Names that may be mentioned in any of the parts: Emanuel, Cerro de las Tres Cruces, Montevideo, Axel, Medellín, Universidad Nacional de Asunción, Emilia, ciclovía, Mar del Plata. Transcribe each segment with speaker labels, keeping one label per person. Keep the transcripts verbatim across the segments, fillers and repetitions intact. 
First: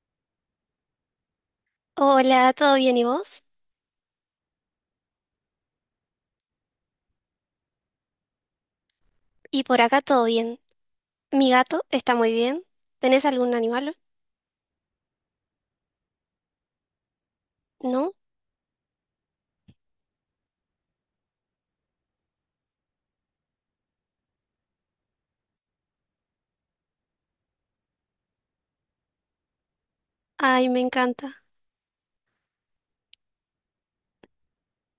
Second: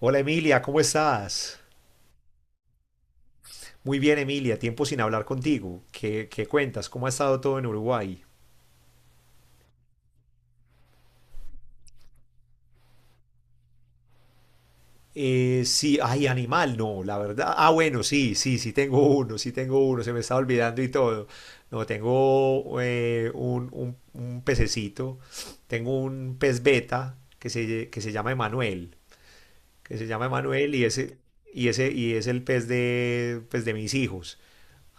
Speaker 1: Hola Emilia, ¿cómo estás?
Speaker 2: Hola, ¿todo bien y vos?
Speaker 1: Muy bien Emilia, tiempo sin hablar contigo. ¿Qué, qué cuentas? ¿Cómo ha estado todo en Uruguay?
Speaker 2: Y por acá todo bien. Mi gato está muy bien. ¿Tenés algún animal?
Speaker 1: Eh, sí, ay, animal, no, la verdad. Ah, bueno,
Speaker 2: ¿No?
Speaker 1: sí, sí, sí tengo uno, sí tengo uno, se me estaba olvidando y todo. No, tengo eh, un, un- un pececito, tengo un pez beta que se, que se llama Emanuel. que se llama
Speaker 2: Ay,
Speaker 1: Emanuel
Speaker 2: me
Speaker 1: y ese,
Speaker 2: encanta.
Speaker 1: y ese, y es el pez de, pues, de mis hijos.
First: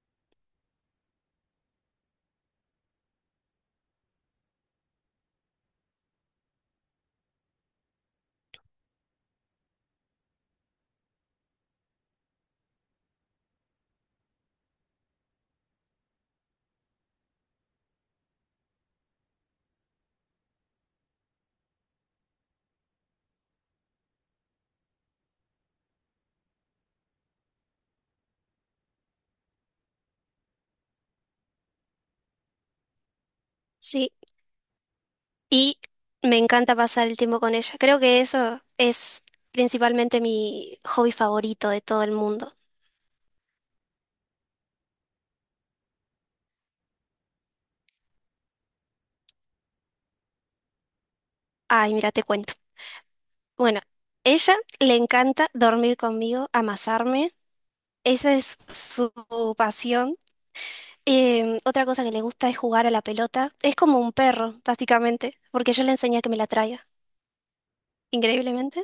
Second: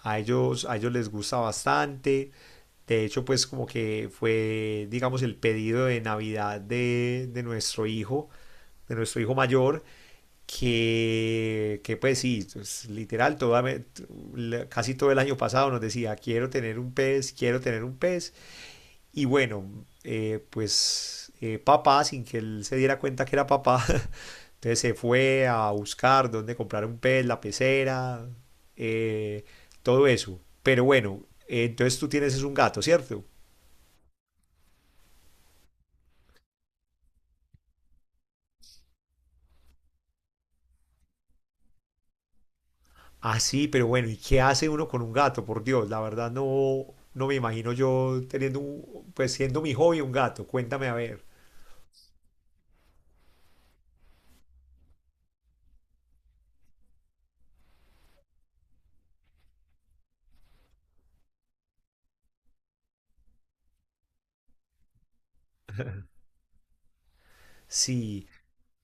Speaker 1: A ellos, a ellos les gusta bastante. De hecho, pues como que fue, digamos, el pedido de Navidad de, de nuestro hijo, de nuestro hijo mayor, que, que pues sí, pues, literal, toda, me- t- la- casi todo el año pasado nos decía, quiero tener un pez, quiero tener un pez. Y bueno, eh, pues eh, papá, sin que él se diera cuenta que era papá, Entonces se fue a buscar dónde comprar un pez, la pecera, eh, todo eso. Pero bueno, eh, entonces tú tienes es un gato, ¿cierto?
Speaker 2: Sí, y me encanta pasar el tiempo con ella. Creo que eso es principalmente mi hobby favorito de todo el mundo.
Speaker 1: Ah, sí, pero bueno, ¿y qué hace uno con un gato? Por Dios, la verdad no, no me imagino yo teniendo, un- pues siendo mi hobby un gato. Cuéntame a ver.
Speaker 2: Ay, mira, te cuento. Bueno, ella le encanta dormir conmigo, amasarme. Esa es su pasión. Em, otra cosa que le gusta es jugar a la pelota. Es como un perro, básicamente, porque yo le enseñé a que me la traiga,
Speaker 1: Sí,
Speaker 2: increíblemente.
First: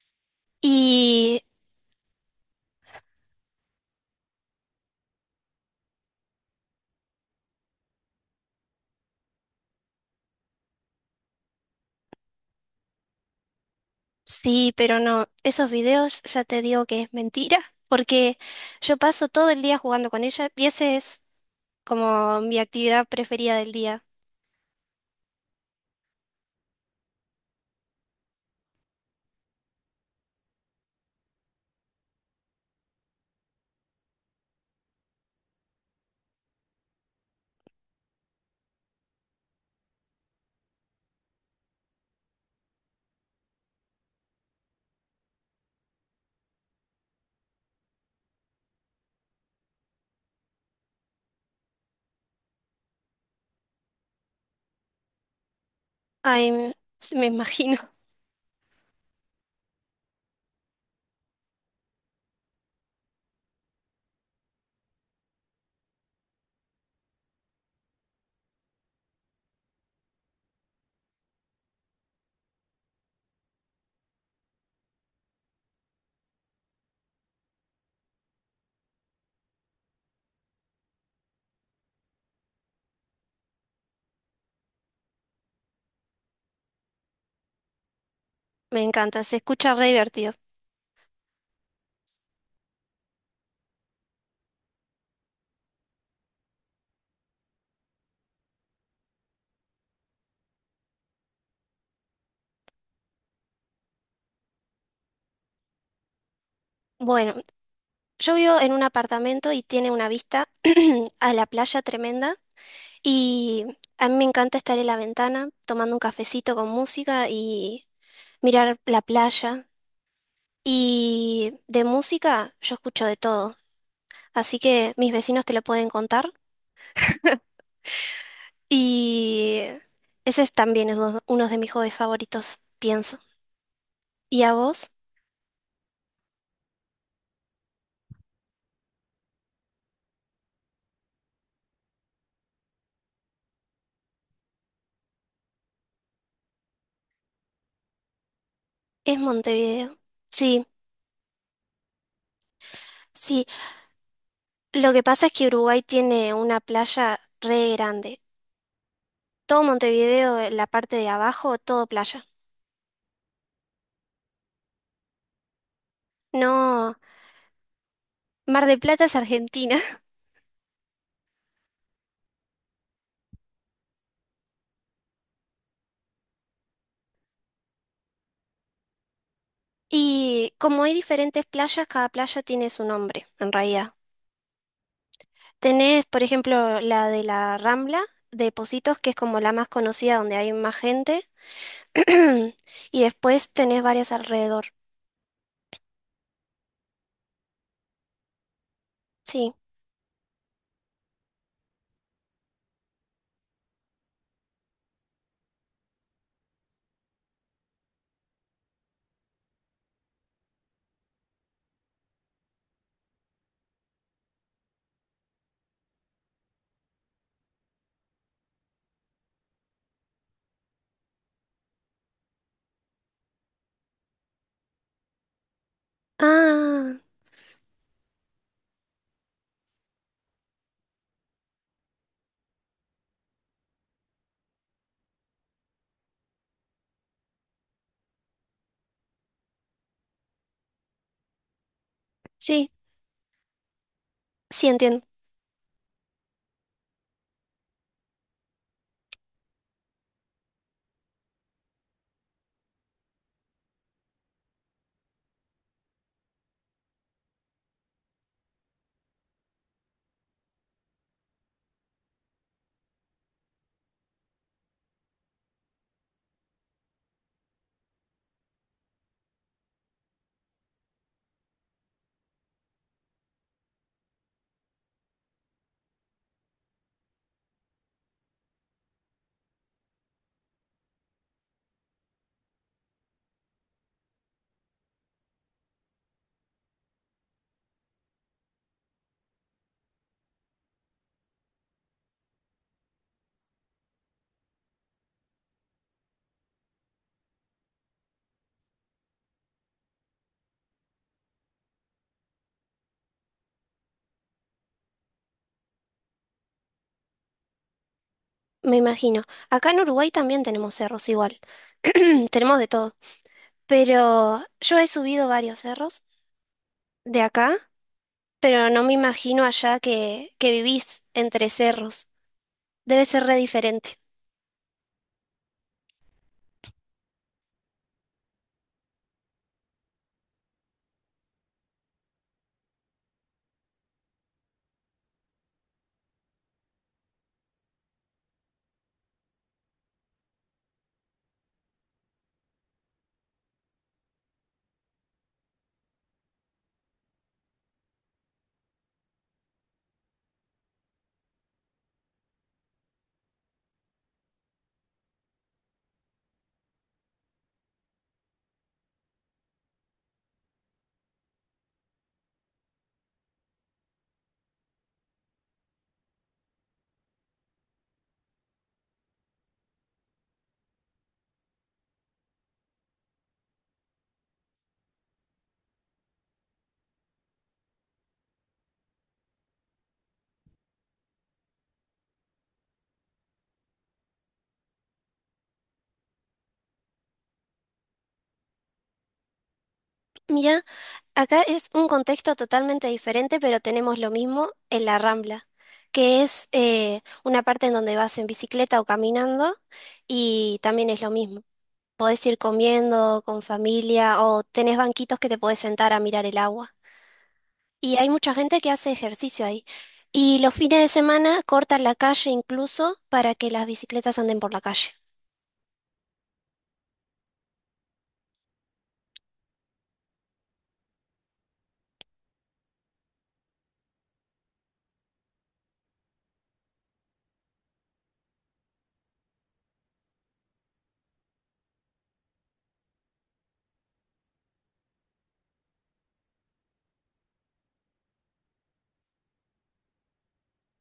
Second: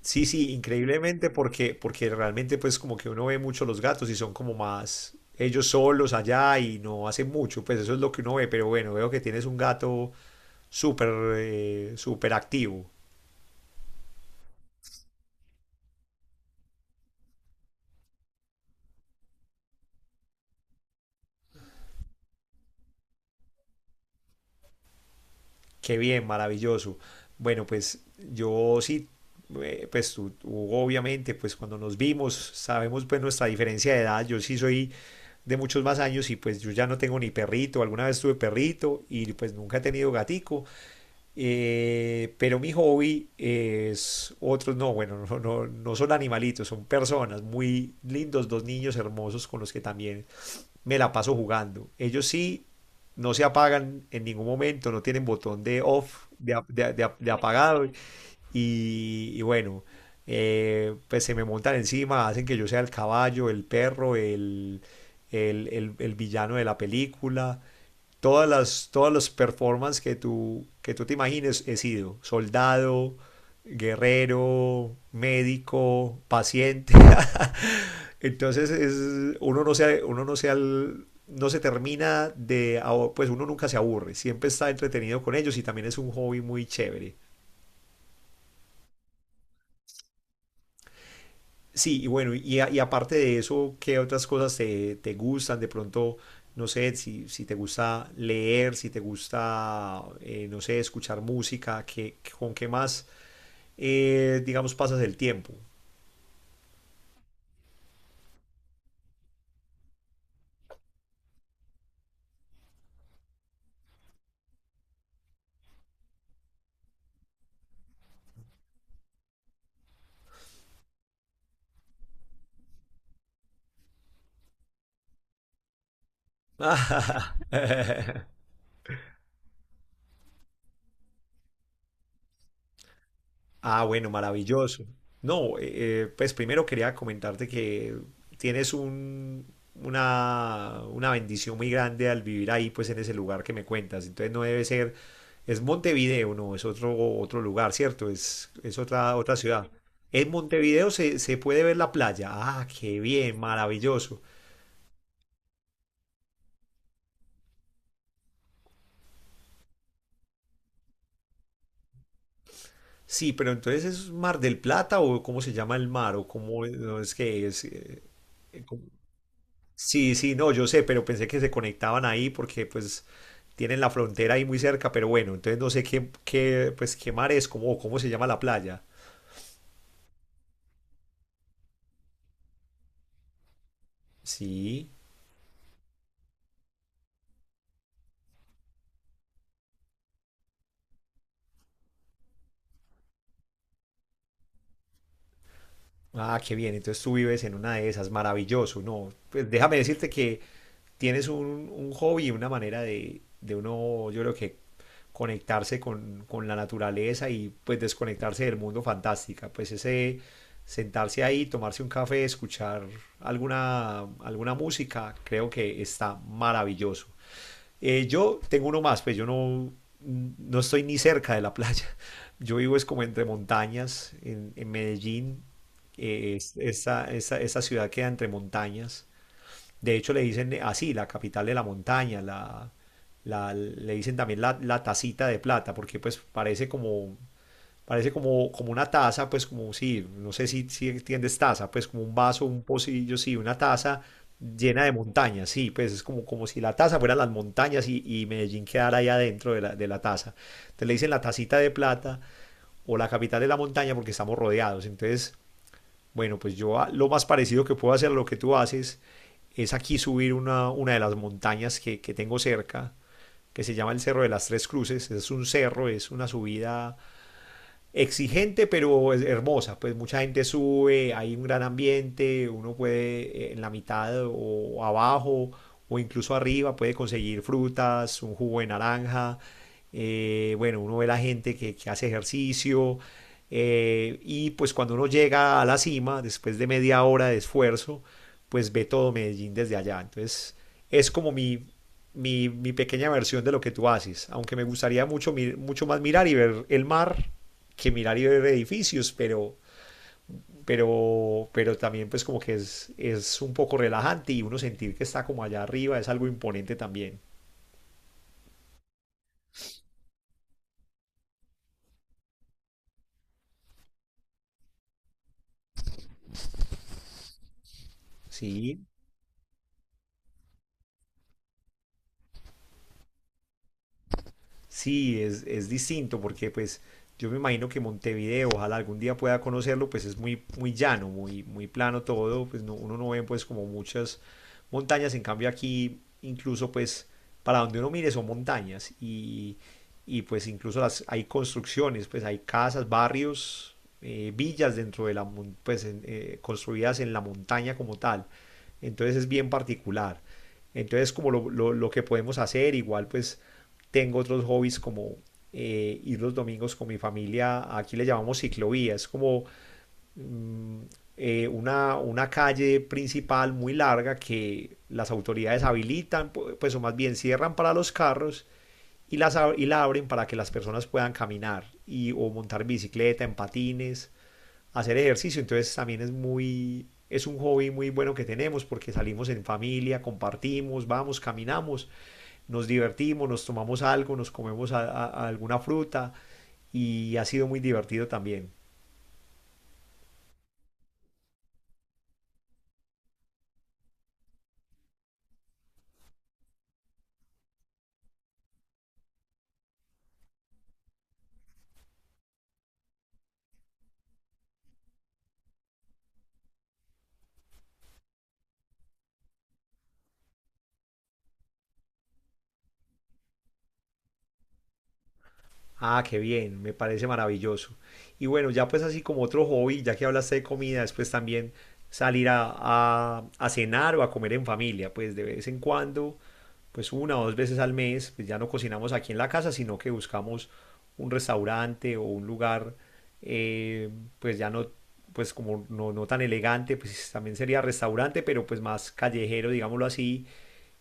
Speaker 1: sí, sí, increíblemente
Speaker 2: Y
Speaker 1: porque, porque realmente pues como que uno ve mucho los gatos y son como más ellos solos allá y no hacen mucho, pues eso es lo que uno ve, pero bueno, veo que tienes un gato súper eh, súper activo.
Speaker 2: sí, pero no, esos videos ya te digo que es mentira, porque yo paso todo el día jugando con ella y esa es como mi actividad preferida del día.
Speaker 1: Qué bien, maravilloso. Bueno, pues yo sí, eh, pues tú, tú, obviamente, pues cuando nos vimos, sabemos pues nuestra diferencia de edad. Yo sí soy de muchos más años y pues yo ya no tengo ni perrito. Alguna vez tuve perrito y pues nunca he tenido gatico. Eh, pero mi hobby es otros, no, bueno, no, no, no son animalitos, son personas muy lindos, dos niños hermosos con los que también me la paso jugando. Ellos sí no se apagan en ningún momento, no tienen botón de off,
Speaker 2: Ay,
Speaker 1: de, ap-
Speaker 2: me,
Speaker 1: de- de
Speaker 2: sí,
Speaker 1: ap-
Speaker 2: me
Speaker 1: de
Speaker 2: imagino.
Speaker 1: apagado. Y, y bueno, eh, pues se me montan encima, hacen que yo sea el caballo, el perro, el, el, el- el villano de la película. Todas las, todas las performances que tú, que tú te imagines he sido. Soldado, guerrero, médico, paciente. Entonces es, uno no se, uno no se, al- no se termina de, ahor- pues uno nunca se aburre, siempre está entretenido con ellos y también es un hobby muy chévere.
Speaker 2: Me encanta, se escucha re divertido.
Speaker 1: Sí, y bueno, y, a- y aparte de eso, ¿qué otras cosas te, te gustan? De pronto, no sé, si, si te gusta leer, si te gusta, eh, no sé, escuchar música, ¿qué, ¿con qué más, eh, digamos, pasas el tiempo?
Speaker 2: Bueno, yo vivo en un apartamento y tiene una vista a la playa tremenda y a mí me encanta estar en la ventana tomando un cafecito con música y mirar la playa. Y de música yo escucho de todo, así que mis vecinos te lo pueden contar. Y ese es también es uno uno de mis hobbies favoritos, pienso.
Speaker 1: Ah, bueno,
Speaker 2: ¿Y a
Speaker 1: maravilloso.
Speaker 2: vos?
Speaker 1: No, eh, eh, pues primero quería comentarte que tienes un, una, una bendición muy grande al vivir ahí, pues en ese lugar que me cuentas. Entonces no debe ser. Es Montevideo, no, es otro, otro lugar, ¿cierto? Es, es otra,
Speaker 2: Es
Speaker 1: otra ciudad.
Speaker 2: Montevideo.
Speaker 1: En
Speaker 2: Sí,
Speaker 1: Montevideo se, se puede ver la playa. Ah, qué bien,
Speaker 2: sí.
Speaker 1: maravilloso.
Speaker 2: Lo que pasa es que Uruguay tiene una playa re grande. Todo Montevideo, eh, la parte de abajo, todo playa.
Speaker 1: Sí, pero entonces es Mar del Plata o cómo se llama el mar o cómo
Speaker 2: No,
Speaker 1: no es que es... eh, eh,
Speaker 2: Mar del
Speaker 1: cómo-
Speaker 2: Plata es Argentina.
Speaker 1: Sí, sí, no, yo sé, pero pensé que se conectaban ahí porque pues tienen la frontera ahí muy cerca, pero bueno, entonces no sé qué, qué, pues qué mar es, cómo, cómo se llama la playa.
Speaker 2: Y como hay diferentes playas, cada playa tiene su nombre, en realidad.
Speaker 1: Sí.
Speaker 2: Tenés, por ejemplo, la de la Rambla, de Positos, que es como la más conocida, donde hay más gente. Y después tenés varias alrededor.
Speaker 1: Ah, qué bien. Entonces tú vives en una de esas. Maravilloso. No, pues
Speaker 2: Sí.
Speaker 1: déjame decirte que tienes un, un hobby, una manera de, de uno, yo creo que conectarse con, con la naturaleza y pues desconectarse del mundo fantástica. Pues ese sentarse ahí, tomarse un café, escuchar alguna, alguna música, creo que está maravilloso. Eh, yo tengo uno más, pues yo no, no estoy ni cerca de la playa. Yo vivo es como entre montañas, en, en Medellín. Eh, es-
Speaker 2: Ah,
Speaker 1: esa, esa, esa ciudad queda entre montañas. De hecho, le dicen eh, así, la capital de la montaña, la, la- le dicen también la, la tacita de plata, porque pues parece como, parece como, como una taza, pues como sí, no sé si, si entiendes taza, pues como un vaso, un
Speaker 2: sí,
Speaker 1: pocillo, sí, una taza
Speaker 2: sí
Speaker 1: llena de
Speaker 2: entiendo,
Speaker 1: montañas, sí, pues es como, como si la taza fuera las montañas y, y Medellín quedara ahí adentro de la, de la taza. Entonces le dicen la tacita de plata o la capital de la montaña porque estamos rodeados. Entonces bueno, pues yo a- lo más parecido que puedo hacer a lo que tú haces es aquí subir una, una de las montañas que, que tengo cerca, que se llama el Cerro de las Tres Cruces. Es un cerro, es una subida exigente pero es hermosa, pues mucha gente sube, hay un gran ambiente, uno puede eh, en la mitad o abajo o incluso arriba puede conseguir frutas, un jugo de naranja, eh, bueno, uno ve la gente que, que hace ejercicio, eh, y pues cuando uno llega a la cima, después de media hora de esfuerzo, pues ve todo Medellín desde allá, entonces es como mi, mi, mi pequeña versión de lo que tú haces, aunque me gustaría mucho, mi- mucho más mirar y ver el mar que mirar y ver edificios, pero, pero, pero también pues como que es, es un poco relajante y uno sentir que está como allá arriba es algo imponente también.
Speaker 2: me imagino. Acá en Uruguay también tenemos cerros igual. Tenemos de todo. Pero yo he subido varios cerros de acá, pero no
Speaker 1: Sí,
Speaker 2: me imagino allá que, que vivís entre cerros. Debe ser re diferente.
Speaker 1: sí, es, es distinto porque pues yo me imagino que Montevideo, ojalá algún día pueda conocerlo, pues es muy, muy llano, muy, muy plano todo, pues no- uno no ve pues como muchas montañas, en cambio aquí incluso pues para donde uno mire son montañas y, y, pues incluso las, hay construcciones, pues hay casas, barrios, eh, villas dentro de la, mon- pues en- eh, construidas en la montaña como tal, entonces es bien particular. Entonces, como lo, lo- lo que podemos hacer, igual pues tengo otros hobbies como eh, ir los domingos con mi familia, aquí le llamamos ciclovía, es como mm, eh, una, una calle principal muy larga que las autoridades habilitan, pu- pues o más bien cierran para los carros y, las, ab- y la abren para que las personas puedan caminar y, o montar bicicleta, en patines, hacer ejercicio. Entonces también es muy, es un hobby muy bueno que tenemos porque salimos en familia, compartimos, vamos, caminamos, nos divertimos, nos tomamos algo, nos comemos a, a, a alguna fruta y ha sido muy divertido también.
Speaker 2: Mirá. Acá es un contexto totalmente diferente, pero tenemos lo mismo en la Rambla, que es eh, una parte en donde vas en bicicleta o caminando y también es lo mismo. Podés ir comiendo con familia o tenés banquitos que te podés sentar a mirar el agua. Y hay mucha gente que hace ejercicio ahí. Y los fines de semana cortan la calle incluso para que las bicicletas anden por la calle.
Speaker 1: Ah, qué bien, me parece maravilloso. Y bueno, ya pues así como otro hobby, ya que hablaste de comida, después también salir a, a- a cenar o a comer en familia, pues de vez en cuando, pues una o dos veces al mes, pues ya no cocinamos aquí en la casa, sino que buscamos un restaurante o un lugar, eh, pues ya no, pues como no, no tan elegante, pues también sería restaurante, pero pues más callejero, digámoslo así,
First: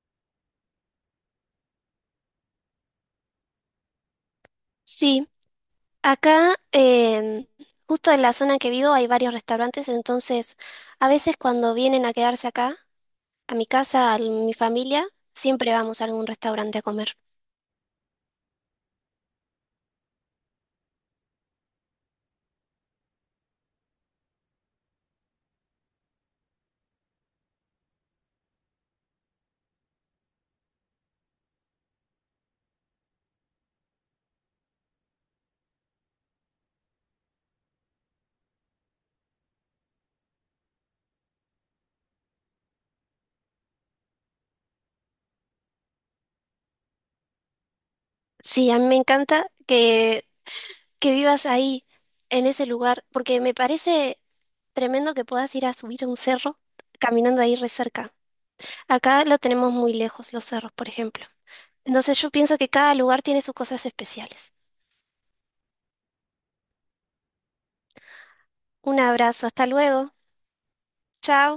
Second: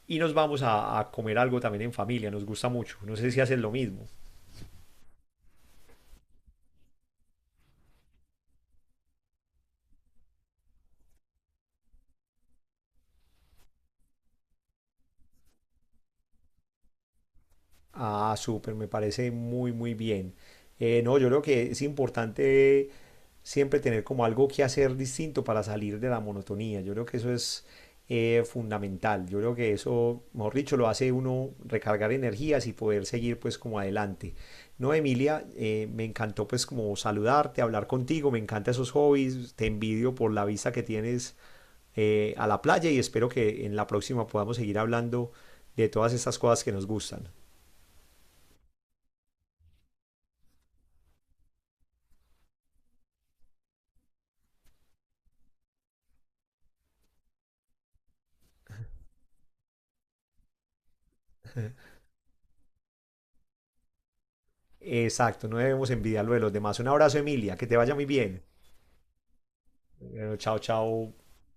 Speaker 1: y nos vamos a a comer algo también en familia, nos gusta mucho, no sé si haces lo mismo.
Speaker 2: Sí. Acá, em, justo en la zona en que vivo, hay varios restaurantes, entonces a veces cuando vienen a quedarse acá, a mi casa, a mi familia, siempre vamos a algún restaurante a comer.
Speaker 1: Ah, súper, me parece muy, muy bien. Eh, no, yo creo que es importante siempre tener como algo que hacer distinto para salir de la monotonía. Yo creo que eso es eh, fundamental. Yo creo que eso, mejor dicho, lo hace uno recargar energías y poder seguir pues como adelante. No, Emilia, eh, me encantó pues como saludarte, hablar contigo, me encantan esos hobbies, te envidio por la vista que tienes eh, a la playa y espero que en la próxima podamos seguir hablando de todas estas cosas que nos gustan.
Speaker 2: Sí, a mí me encanta que, que vivas ahí, en ese lugar, porque me parece tremendo que puedas ir a subir a un cerro caminando ahí re cerca. Acá lo tenemos muy lejos, los cerros, por ejemplo. Entonces yo pienso que cada lugar tiene sus cosas especiales.
Speaker 1: Exacto, no debemos envidiar lo de los demás. Un abrazo, Emilia, que te vaya muy bien.
Speaker 2: Un abrazo, hasta luego.
Speaker 1: Bueno, chao, chao.
Speaker 2: Chao.